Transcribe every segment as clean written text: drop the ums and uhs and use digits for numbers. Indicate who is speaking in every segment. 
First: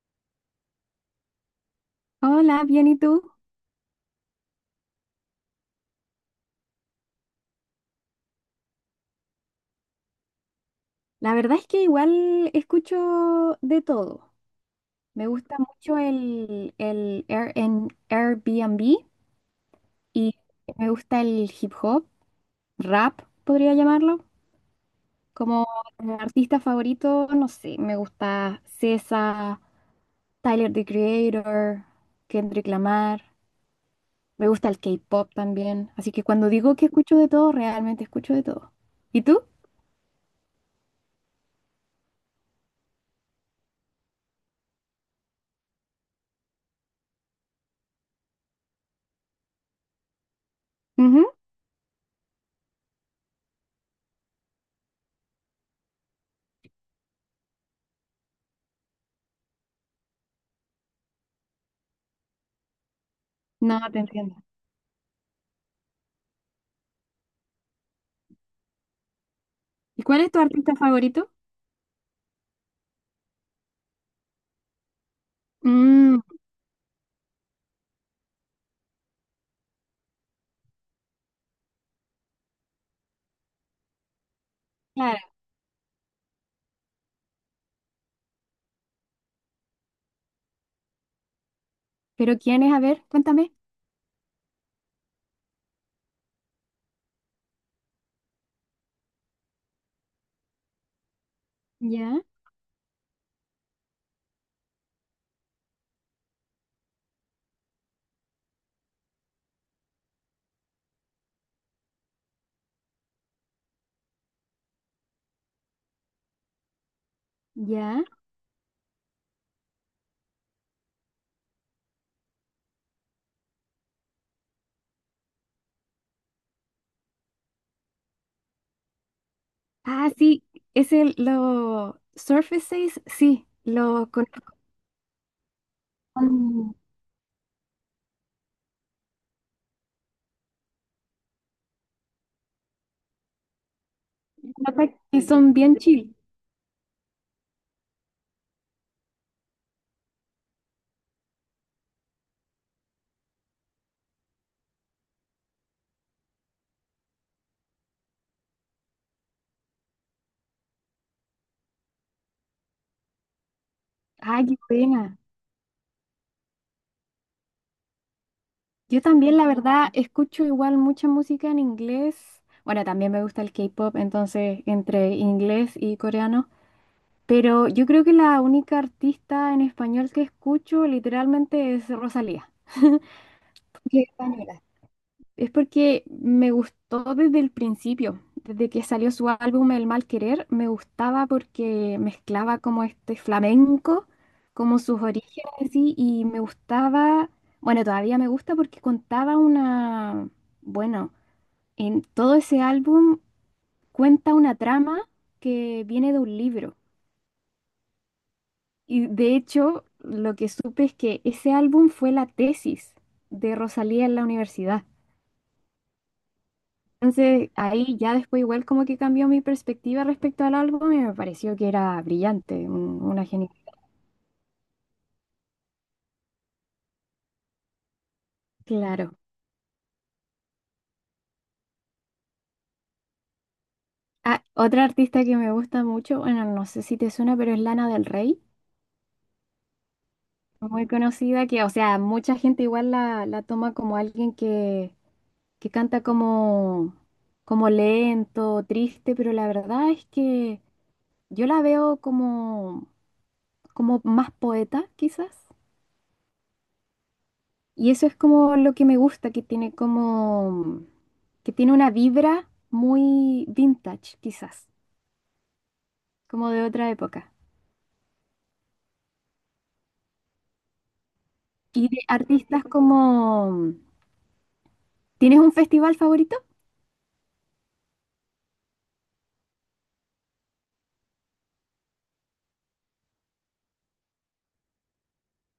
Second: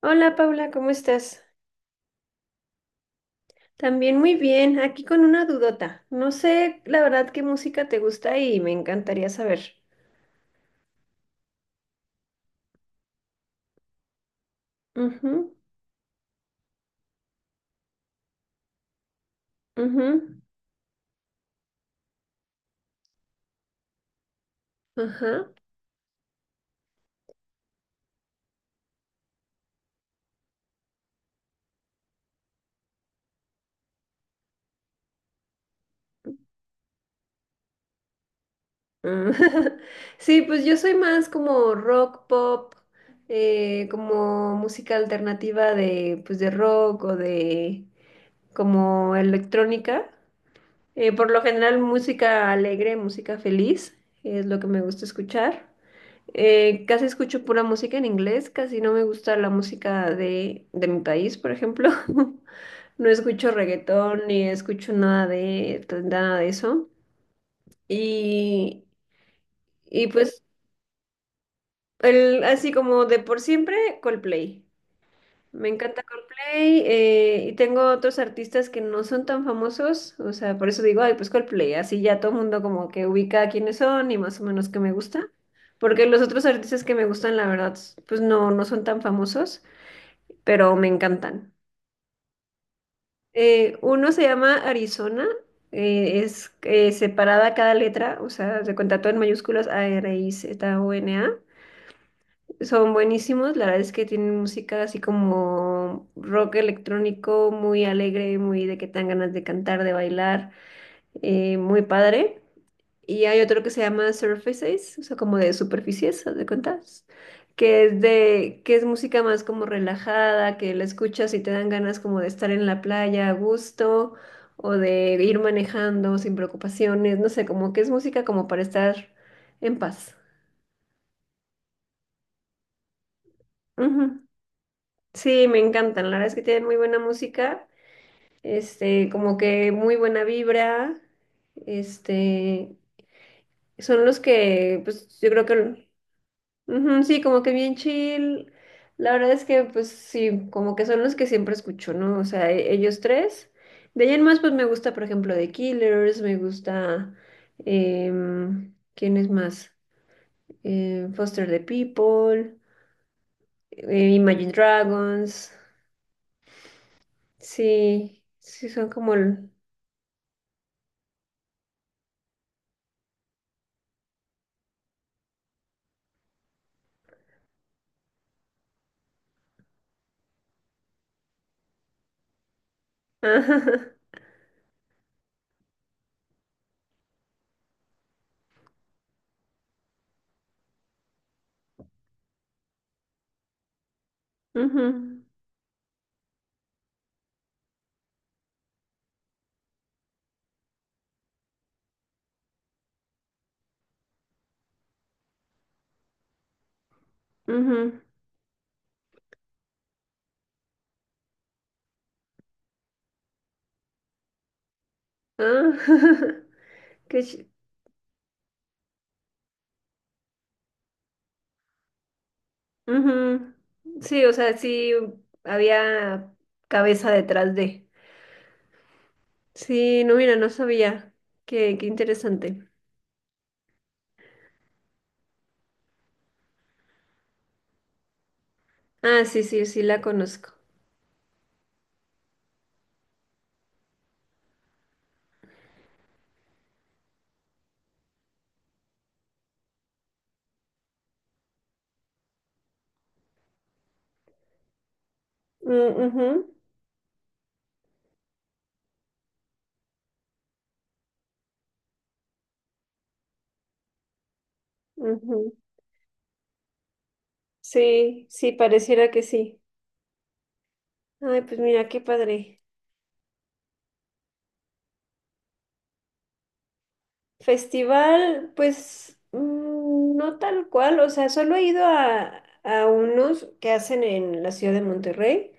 Speaker 1: Hola Paula, ¿cómo estás?
Speaker 2: Hola, bien, ¿y tú?
Speaker 1: También muy bien, aquí con una dudota. No sé la verdad qué música te gusta y me encantaría saber.
Speaker 2: La verdad es que igual escucho de todo. Me
Speaker 1: Ujú,
Speaker 2: gusta mucho en Airbnb y
Speaker 1: ujú,
Speaker 2: me gusta el hip hop, rap, podría llamarlo.
Speaker 1: ajá.
Speaker 2: Como artista favorito, no sé, me gusta SZA, Tyler, the Creator, Kendrick Lamar. Me gusta el K-pop también. Así que cuando digo que escucho de todo, realmente escucho de todo. ¿Y
Speaker 1: Mm.
Speaker 2: tú?
Speaker 1: Sí, pues yo soy más como rock, pop, como música alternativa de, pues de rock o de como electrónica. Por
Speaker 2: Ujú.
Speaker 1: lo general música alegre, música feliz, es lo que me gusta escuchar. Casi escucho pura música en inglés, casi no me gusta la música de mi país, por ejemplo. No escucho
Speaker 2: No, te
Speaker 1: reggaetón
Speaker 2: entiendo.
Speaker 1: ni escucho nada de, pues, nada de eso. Y,
Speaker 2: ¿Y
Speaker 1: y
Speaker 2: cuál es tu
Speaker 1: pues
Speaker 2: artista favorito?
Speaker 1: el, así como de por siempre, Coldplay. Me encanta Coldplay y tengo otros artistas que no son tan famosos, o sea, por eso digo, ay, pues Coldplay, así ya todo el mundo como que ubica quiénes son y más o menos qué me
Speaker 2: Claro.
Speaker 1: gusta, porque los otros artistas que me gustan, la verdad, pues no, no son tan famosos, pero me encantan.
Speaker 2: ¿Pero quién es? A ver, cuéntame.
Speaker 1: Uno se llama Arizona, es separada cada letra, o sea, se cuenta todo en mayúsculas ARIZONA.
Speaker 2: Ya,
Speaker 1: Son buenísimos, la verdad es que tienen música así como rock electrónico, muy alegre, muy de que te dan ganas de cantar, de bailar, muy padre. Y hay otro que se llama Surfaces, o sea, como de superficies, haz de cuentas, que es
Speaker 2: ya.
Speaker 1: de, que es música más como relajada, que la escuchas y te dan ganas como de estar en la playa a gusto, o de ir manejando sin preocupaciones, no sé, como que es música como para estar en
Speaker 2: Ah,
Speaker 1: paz.
Speaker 2: sí, es lo Surfaces, sí, lo
Speaker 1: Ujú.
Speaker 2: conozco.
Speaker 1: Sí, me encantan. La verdad es que tienen
Speaker 2: Son
Speaker 1: muy buena música, como que muy buena vibra, este, son los que,
Speaker 2: notas
Speaker 1: pues,
Speaker 2: que
Speaker 1: yo creo
Speaker 2: son bien
Speaker 1: que,
Speaker 2: chill.
Speaker 1: ujú, sí, como que bien chill. La verdad es que, pues, sí, como que son los que siempre escucho, ¿no? O sea, ellos tres. De ahí en más, pues, me gusta, por ejemplo, The Killers, me gusta, ¿quién es más? Foster the People,
Speaker 2: Ay,
Speaker 1: Imagine
Speaker 2: qué pena.
Speaker 1: Dragons. Sí, sí, son
Speaker 2: Yo
Speaker 1: como
Speaker 2: también, la verdad, escucho igual mucha música en inglés. Bueno, también me gusta el K-pop, entonces entre inglés y coreano. Pero yo creo que la única artista en español que escucho literalmente es Rosalía,
Speaker 1: Ajá.
Speaker 2: porque es española. Es porque me gustó desde el principio, desde que salió su álbum El Mal Querer. Me gustaba porque mezclaba como este flamenco, como
Speaker 1: Ujú,
Speaker 2: sus orígenes así, y me gustaba, bueno, todavía me gusta porque contaba una, bueno, en todo ese álbum cuenta una trama que viene de un libro.
Speaker 1: ujú.
Speaker 2: Y de hecho, lo que supe es que ese álbum fue la tesis de Rosalía en la universidad.
Speaker 1: Ah, qué chi-
Speaker 2: Entonces, ahí ya después igual como que cambió mi perspectiva respecto al álbum y me pareció que era brillante, una genial.
Speaker 1: ujú. Sí, o sea, sí había cabeza detrás de.
Speaker 2: Claro.
Speaker 1: Sí, no, mira, no sabía. Qué, qué interesante.
Speaker 2: Ah, otra artista que me gusta mucho, bueno, no sé si te suena, pero es Lana del Rey,
Speaker 1: Ah, sí, sí, sí la conozco.
Speaker 2: muy conocida, que, o sea, mucha gente igual la toma como alguien que canta como, como lento, triste, pero la verdad es que yo la veo como, como más poeta, quizás.
Speaker 1: Mm, ujú,
Speaker 2: Y eso es como lo que me gusta, que tiene como, que tiene una vibra muy vintage, quizás,
Speaker 1: ujú.
Speaker 2: como de otra época.
Speaker 1: Sí, sí, pareciera que sí. Ay, pues
Speaker 2: Y
Speaker 1: mira, qué
Speaker 2: de
Speaker 1: padre.
Speaker 2: artistas como, ¿tienes un festival favorito?
Speaker 1: Festival, pues no tal cual, o sea, solo he ido a unos que hacen en la ciudad de Monterrey.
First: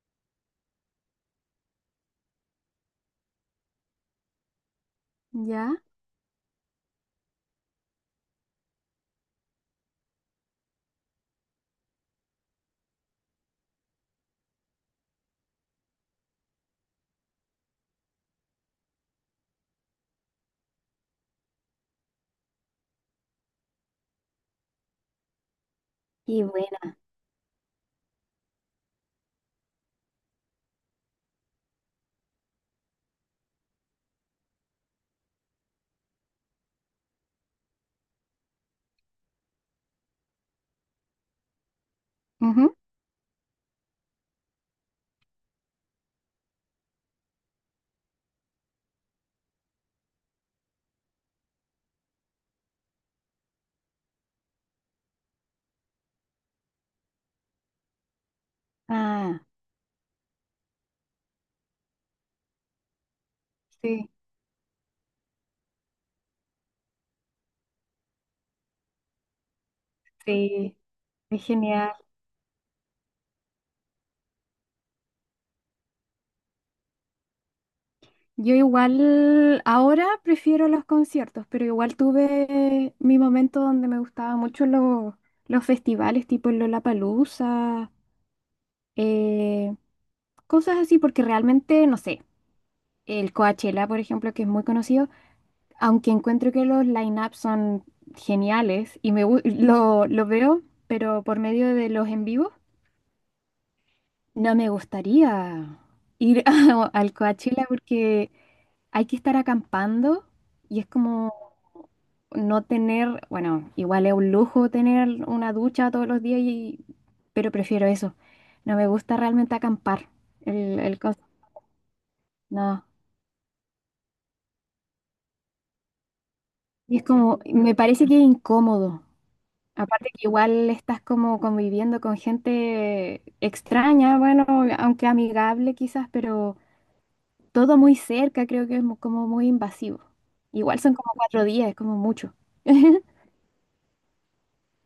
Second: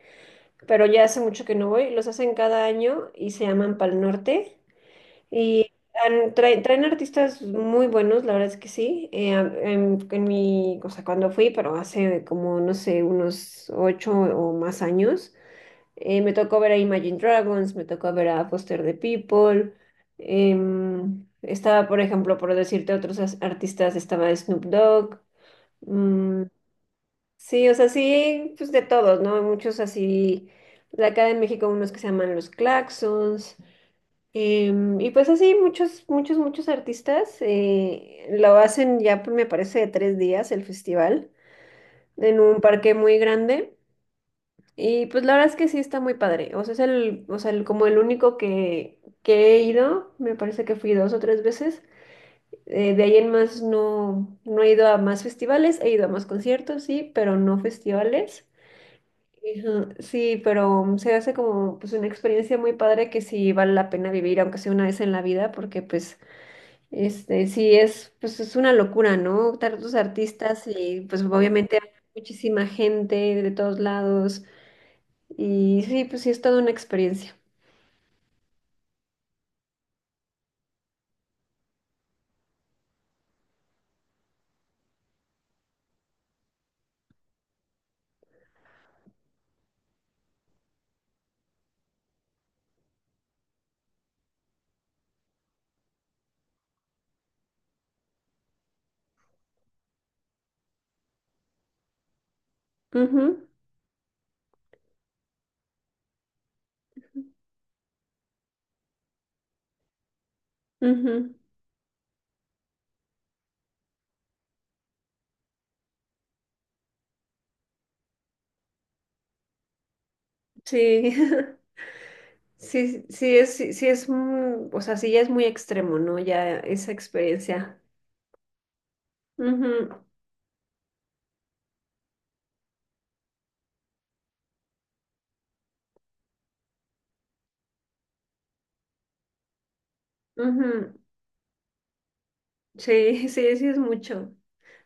Speaker 1: Pero ya hace mucho que no voy. Los hacen cada año y se llaman Pal Norte. Y
Speaker 2: Ya.
Speaker 1: traen, traen artistas muy buenos, la verdad es que sí. En mi, o sea, cuando fui, pero hace como, no sé, unos 8 o más años, me tocó ver a Imagine Dragons, me tocó ver a Foster the People. Estaba, por ejemplo, por decirte otros artistas, estaba Snoop Dogg. Mm.
Speaker 2: Y buena.
Speaker 1: Sí, o sea, sí, pues de todos, ¿no? Hay muchos así, de acá de México unos que se llaman los Claxons, y pues así muchos, muchos, muchos artistas lo hacen ya, pues, me parece, de 3 días el festival, en un
Speaker 2: Ujú.
Speaker 1: parque muy grande, y pues la verdad es que sí está muy padre, o sea, es el, o sea, como el único que he ido, me parece que fui 2 o 3 veces, de ahí en más no, no he ido a más festivales, he ido a más conciertos, sí, pero no festivales.
Speaker 2: Ah,
Speaker 1: Ajá. Sí, pero se hace como pues una experiencia muy padre que sí vale la
Speaker 2: sí,
Speaker 1: pena vivir, aunque sea una vez en la vida, porque pues este sí es pues es una locura, ¿no? Tantos artistas
Speaker 2: sí,
Speaker 1: y pues
Speaker 2: es
Speaker 1: obviamente hay
Speaker 2: genial.
Speaker 1: muchísima gente de todos lados y sí, pues sí es toda una experiencia.
Speaker 2: Yo igual ahora prefiero los conciertos, pero igual tuve mi momento donde me gustaban mucho los festivales tipo el Lollapalooza. eh, Cosas así, porque realmente, no sé, el Coachella, por ejemplo, que es muy conocido, aunque encuentro que los line-ups son geniales y lo veo, pero por medio de los en vivo,
Speaker 1: Ujú,
Speaker 2: no me gustaría ir al Coachella porque hay que estar acampando y es como
Speaker 1: ujú.
Speaker 2: no tener, bueno, igual es un lujo tener una ducha todos los días, y, pero prefiero eso. No me gusta realmente acampar el
Speaker 1: Sí.
Speaker 2: coso. No.
Speaker 1: Sí, sí es o sea, sí ya es muy extremo, ¿no? Ya esa
Speaker 2: Y es como, me
Speaker 1: experiencia.
Speaker 2: parece que es incómodo.
Speaker 1: Ujú,
Speaker 2: Aparte que igual estás como conviviendo con gente extraña, bueno, aunque amigable quizás, pero todo muy cerca, creo que es como muy invasivo. Igual son
Speaker 1: ujú.
Speaker 2: como cuatro días, es como mucho.
Speaker 1: Sí, sí, sí es mucho.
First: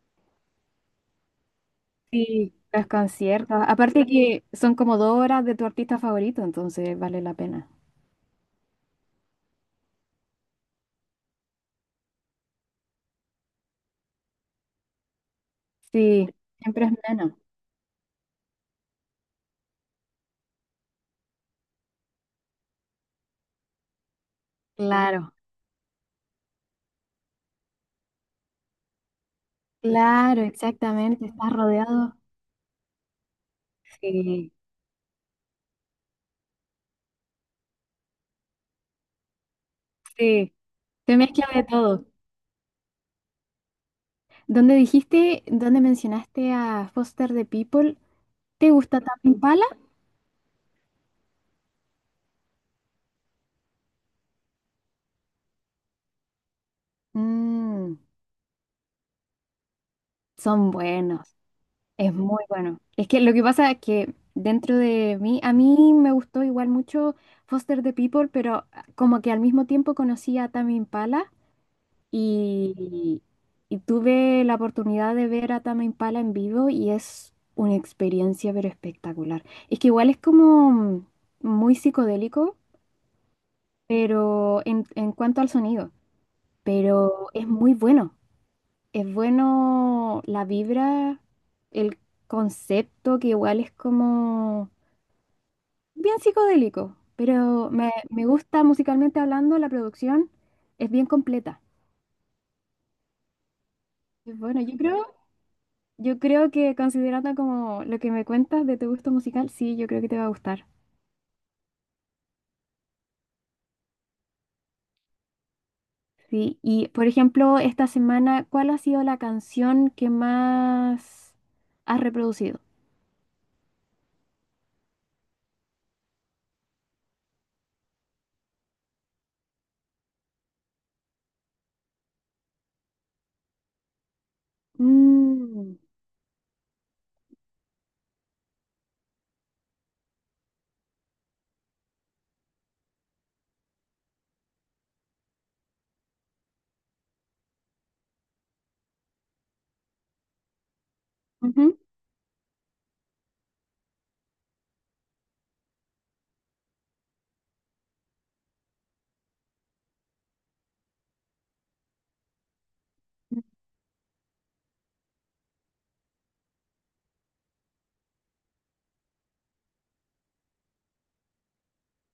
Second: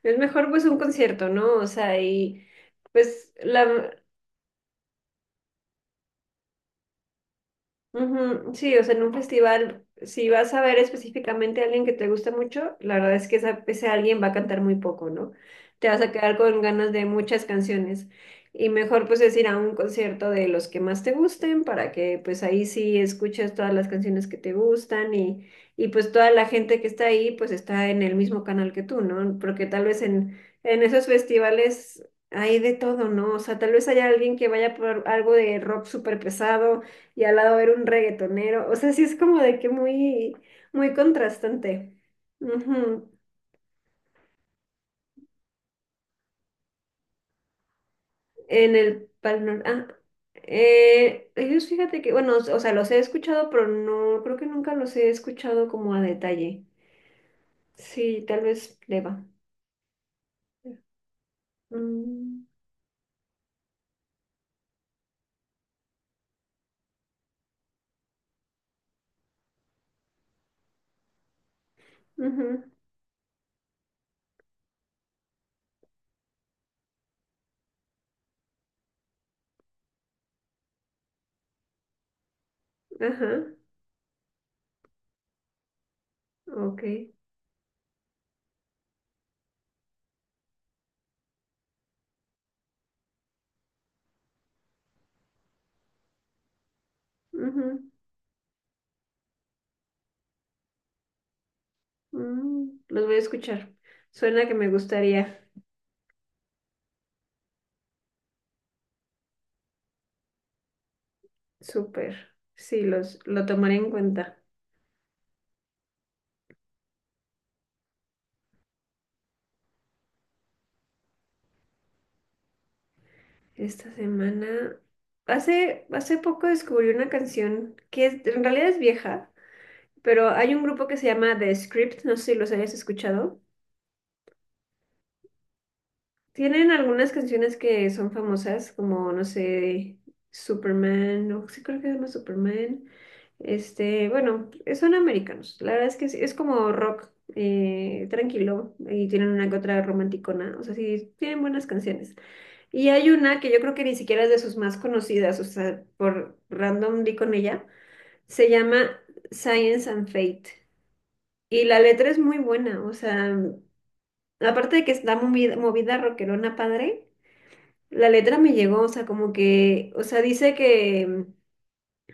Speaker 1: Es mejor pues un concierto, ¿no? O sea, y
Speaker 2: Sí, los
Speaker 1: pues
Speaker 2: conciertos.
Speaker 1: la,
Speaker 2: Aparte que son como dos horas de tu artista favorito, entonces vale la pena.
Speaker 1: ujú. Sí, o sea, en un festival, si vas a ver específicamente a alguien que te gusta mucho, la verdad es que ese alguien va a cantar muy poco, ¿no? Te vas a
Speaker 2: Sí,
Speaker 1: quedar con
Speaker 2: siempre es
Speaker 1: ganas de
Speaker 2: menos.
Speaker 1: muchas canciones. Y mejor pues es ir a un concierto de los que más te gusten para que pues ahí sí escuches todas las canciones que te gustan
Speaker 2: Claro,
Speaker 1: y pues toda la gente que está ahí pues está en el mismo canal que tú, ¿no? Porque tal vez
Speaker 2: claro,
Speaker 1: en esos
Speaker 2: exactamente. Estás
Speaker 1: festivales
Speaker 2: rodeado.
Speaker 1: hay de todo, ¿no? O sea, tal vez haya alguien que
Speaker 2: Sí,
Speaker 1: vaya por algo de rock súper pesado y al lado era un reggaetonero. O sea, sí es como de que muy,
Speaker 2: sí.
Speaker 1: muy
Speaker 2: Se mezcla de
Speaker 1: contrastante.
Speaker 2: todo.
Speaker 1: Ujú.
Speaker 2: Donde dijiste, donde mencionaste a Foster the People, ¿te
Speaker 1: En
Speaker 2: gusta
Speaker 1: el
Speaker 2: Tame
Speaker 1: Pal
Speaker 2: Impala?
Speaker 1: Norte. Ah, ellos fíjate que, bueno, o sea, los he escuchado, pero no, creo que nunca los he escuchado como a detalle.
Speaker 2: Mm,
Speaker 1: Sí, tal vez le va.
Speaker 2: son buenos, es muy
Speaker 1: Mm,
Speaker 2: bueno. Es que lo que pasa es que dentro de mí, a mí me gustó igual mucho Foster the People, pero como que al mismo tiempo conocí a Tame Impala
Speaker 1: ujú,
Speaker 2: y, y tuve la oportunidad de ver a Tame Impala en vivo y es una experiencia pero espectacular. Es que igual es como muy psicodélico,
Speaker 1: ajá,
Speaker 2: pero en cuanto al sonido,
Speaker 1: ok.
Speaker 2: pero es muy bueno. Es bueno la vibra, el concepto, que igual es como bien psicodélico, pero
Speaker 1: Ujú,
Speaker 2: me gusta musicalmente hablando, la producción es bien completa.
Speaker 1: mm, los voy a escuchar.
Speaker 2: Y
Speaker 1: Suena que
Speaker 2: bueno,
Speaker 1: me gustaría.
Speaker 2: yo creo que considerando como lo que me cuentas de tu gusto musical, sí, yo creo que te va a gustar.
Speaker 1: Súper. Sí, los, lo tomaré en cuenta.
Speaker 2: Sí, y por ejemplo, esta semana, ¿cuál ha sido la canción que más has reproducido?
Speaker 1: Esta semana, hace, hace poco descubrí una canción que en realidad es vieja, pero hay un grupo que se llama The Script, no sé si los hayas escuchado.
Speaker 2: Mm,
Speaker 1: Tienen algunas canciones que son famosas, como, no sé, Superman, o sí creo que se llama Superman. Este, bueno, son americanos. La verdad es que es como rock tranquilo y tienen una que otra romanticona. O sea, sí, tienen buenas
Speaker 2: ujú.
Speaker 1: canciones. Y hay una que yo creo que ni siquiera es de sus más conocidas, o sea, por random di con ella, se llama Science and Fate. Y la letra es muy buena, o sea, aparte de que está movida, movida rockerona padre, la letra me llegó, o sea, como que, o sea, dice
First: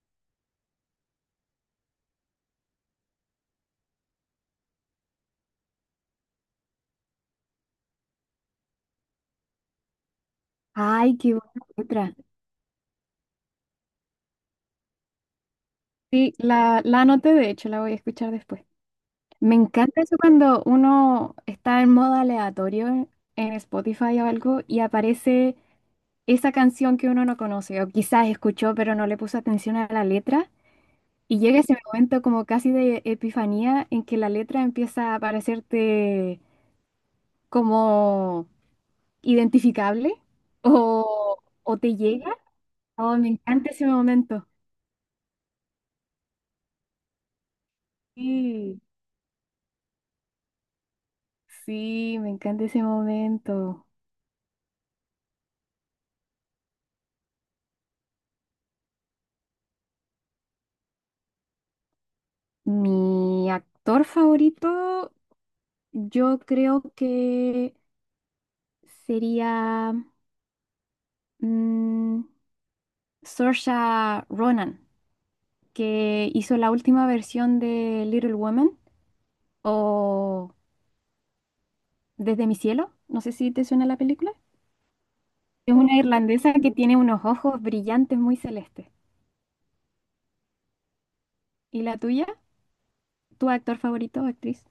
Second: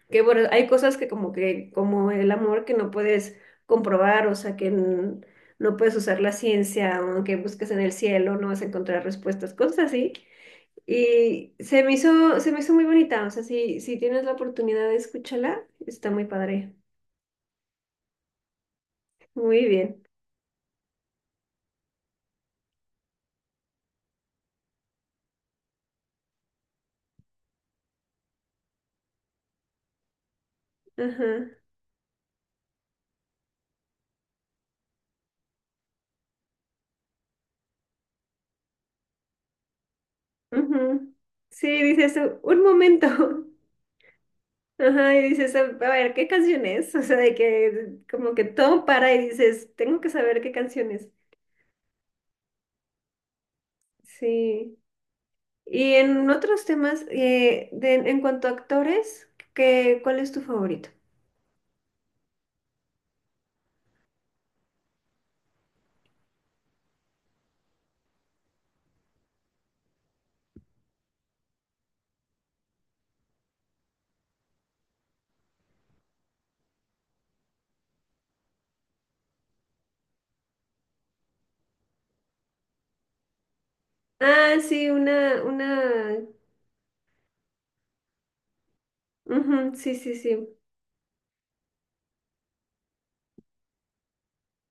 Speaker 1: que bueno, hay cosas que, como el amor que no puedes comprobar, o sea, no puedes usar la ciencia, aunque busques en el cielo, no vas a encontrar respuestas, cosas así.
Speaker 2: Ay, qué
Speaker 1: Y
Speaker 2: buena letra.
Speaker 1: se me hizo muy bonita, o sea, si, si tienes la oportunidad de escucharla, está muy
Speaker 2: Sí,
Speaker 1: padre.
Speaker 2: la anoté, de hecho, la voy a escuchar después. Me
Speaker 1: Muy
Speaker 2: encanta
Speaker 1: bien.
Speaker 2: eso cuando uno está en modo aleatorio en Spotify o algo y aparece esa canción que uno no conoce o quizás escuchó pero no le puso atención a la letra
Speaker 1: Ajá.
Speaker 2: y llega ese momento como casi de epifanía en que la letra empieza a parecerte como identificable
Speaker 1: Ujú.
Speaker 2: o
Speaker 1: Sí,
Speaker 2: te
Speaker 1: dices,
Speaker 2: llega.
Speaker 1: Un momento".
Speaker 2: Oh, me encanta ese momento.
Speaker 1: Ajá, y dices, a ver, ¿qué canción es? O sea, de que como que
Speaker 2: Sí.
Speaker 1: todo para y dices, tengo que saber qué canción es.
Speaker 2: Sí, me encanta ese momento.
Speaker 1: Sí. Y en otros temas, en cuanto a actores, ¿qué, cuál es tu favorito?
Speaker 2: Mi actor favorito, yo creo que sería mm, Saoirse Ronan, que hizo la última versión de Little Women o Desde mi cielo. No sé si te suena la película.
Speaker 1: Ah, sí,
Speaker 2: Es una
Speaker 1: una,
Speaker 2: irlandesa que tiene unos ojos brillantes muy celestes.
Speaker 1: ujú, sí, sí, sí.
Speaker 2: ¿Y la tuya? ¿Tu actor favorito, o actriz?